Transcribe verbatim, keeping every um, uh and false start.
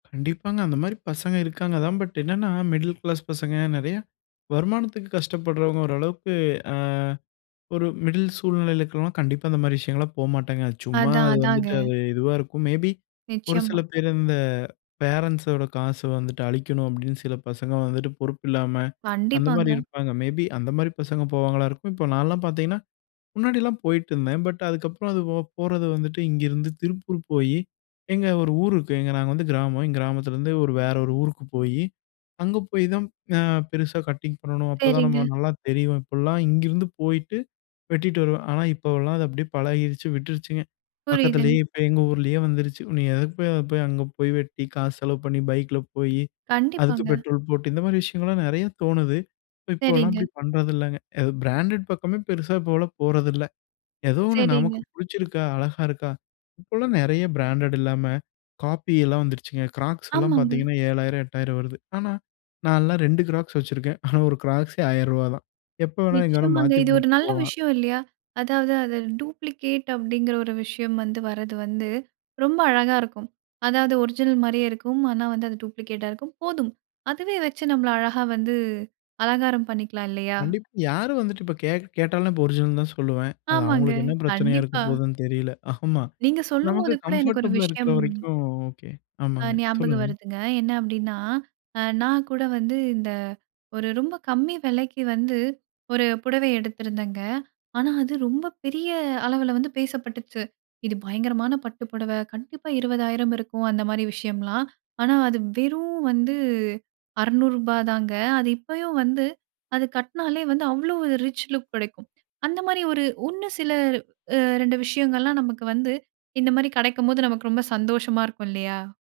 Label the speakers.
Speaker 1: கண்டிப்பாங்க அந்தமாதிரி பசங்க இருக்காங்க தான். பட் என்னன்னா, மிடில் கிளாஸ் பசங்க, நிறைய வருமானத்துக்கு கஷ்டப்படுறவங்க ஓரளவுக்கு, அ ஒரு மிடில் சூழ்நிலைல இருக்குறவங்கலாம், கண்டிப்பா அந்த மாதிரி விஷயங்கள்லாம் போகமாட்டாங்க. சும்மா
Speaker 2: அதான்
Speaker 1: அது
Speaker 2: அதாங்க.
Speaker 1: வந்துட்டு அது இதுவா இருக்கும். மேபி, ஒரு சில
Speaker 2: நிச்சயமா.
Speaker 1: பேர் இந்த பேரன்ட்ஸோட காசை வந்துட்டு அழிக்கணும், அப்படின்னு சில பசங்க வந்துட்டு பொறுப்பில்லாம அந்த மாதிரி
Speaker 2: கண்டிப்பாங்க.
Speaker 1: இருப்பாங்க. மேபி அந்த மாதிரி பசங்க போவாங்களா இருக்கும். இப்போ நான்லாம் பார்த்தீங்கன்னா, முன்னாடிலாம் போயிட்டு இருந்தேன். பட் அதுக்கப்புறம் அது ஓ போறது வந்துட்டு இங்கிருந்து திருப்பூர் போயி, எங்க ஒரு ஊர் இருக்கு, எங்க நாங்க வந்து கிராமம். எங்க கிராமத்துலருந்து ஒரு வேற ஒரு ஊருக்கு போயி, அங்க போய் தான் அ பெருசா கட்டிங் பண்ணணும், அப்போ தான் நம்ம
Speaker 2: சரிங்க.
Speaker 1: நல்லா தெரிவோம் இப்பிடிலாம் இங்கிருந்து போயிட்டு வெட்டிட்டு வருவேன். ஆனா இப்போவெல்லாம் அது அப்படியே பழகிருச்சு, விட்டுருச்சுங்க. பக்கத்துலயே
Speaker 2: புரியுதுங்க.
Speaker 1: இப்போ எங்க ஊர்லயே வந்துருச்சு. நீ எதுக்கு போய் அதப் போய் அங்க போய் வெட்டி காசு செலவு பண்ணி பைக்கில போயி அதுக்கு
Speaker 2: கண்டிப்பாங்க.
Speaker 1: பெட்ரோல் போட்டு, இந்த மாதிரி விஷயங்கள்லாம் நிறைய தோணுது. இப்ப இப்போலாம்
Speaker 2: சரிங்க.
Speaker 1: அப்படி பண்ணுறதில்லங்க. அது பிராண்டட் பக்கமே பெருசா இப்போவெல்லாம் போறதில்ல. ஏதோ ஒன்னு நமக்கு
Speaker 2: சரிங்க
Speaker 1: பிடிச்சிருக்கா, அழகா இருக்கா, இப்பல்லாம் நிறைய பிராண்டடு இல்லாம காப்பி எல்லாம் வந்துருச்சுங்க. கிராக்ஸ் எல்லாம்
Speaker 2: ஆமாங்க.
Speaker 1: பார்த்தீங்கன்னா, ஏழாயிரம், எட்டாயிரம் வருது. ஆனா நான்லாம் ரெண்டு க்ராக்ஸ் வச்சிருக்கேன். ஆனா ஒரு கிராக்ஸே ஆயிரம் ரூவா தான். எப்ப வேணா எங்கே வேணா
Speaker 2: நிச்சயமாங்க.
Speaker 1: மாத்தி
Speaker 2: இது ஒரு
Speaker 1: போட்டு
Speaker 2: நல்ல
Speaker 1: போலாம்.
Speaker 2: விஷயம் இல்லையா? அதாவது அது டூப்ளிகேட் அப்படிங்கிற ஒரு விஷயம் வந்து வர்றது வந்து, ரொம்ப அழகா இருக்கும். அதாவது ஒரிஜினல் மாதிரியே இருக்கும். ஆனா வந்து அது டூப்ளிகேட்டா இருக்கும். போதும், அதுவே வச்சு நம்மள அழகா வந்து அலங்காரம் பண்ணிக்கலாம் இல்லையா!
Speaker 1: கண்டிப்பா. யாரும் வந்துட்டு இப்போ கேக் கேட்டாலும், நான் இப்ப ஒரிஜினல்ன்னு தான் சொல்லுவேன். அது
Speaker 2: ஆமாங்க.
Speaker 1: அவங்களுக்கு என்ன பிரச்சனையா இருக்க
Speaker 2: கண்டிப்பா.
Speaker 1: போகுதுன்னு தெரியல ஆமா.
Speaker 2: நீங்க
Speaker 1: நமக்கு
Speaker 2: சொல்லும்போது கூட எனக்கு ஒரு
Speaker 1: கம்ஃபர்டபிளா இருக்கற
Speaker 2: விஷயம்
Speaker 1: வரைக்கும் ஓகே
Speaker 2: அ
Speaker 1: ஆமாங்க,
Speaker 2: ஞாபகம்
Speaker 1: சொல்லுங்க.
Speaker 2: வருதுங்க. என்ன அப்படின்னா, அ நான் கூட வந்து இந்த ஒரு ரொம்ப கம்மி விலைக்கு வந்து ஒரு புடவை எடுத்திருந்தேங்க. ஆனா அது ரொம்ப பெரிய அளவில வந்து பேசப்பட்டுச்சு. இது பயங்கரமான பட்டு புடவை. கண்டிப்பா இருபதாயிரம் இருக்கும், அந்த மாதிரி விஷயம்லாம். ஆனா அது வெறும் வந்து அறுநூறு ரூபா தாங்க. அது இப்பயும் வந்து, அது கட்டினாலே வந்து அவ்ளோ ஒரு ரிச் லுக் கிடைக்கும். அந்த மாதிரி ஒரு உன்னு சில அ ரெண்டு விஷயங்கள்லாம் நமக்கு வந்து இந்த மாதிரி கிடைக்கும்போது, நமக்கு ரொம்ப சந்தோஷமா இருக்கும் இல்லையா!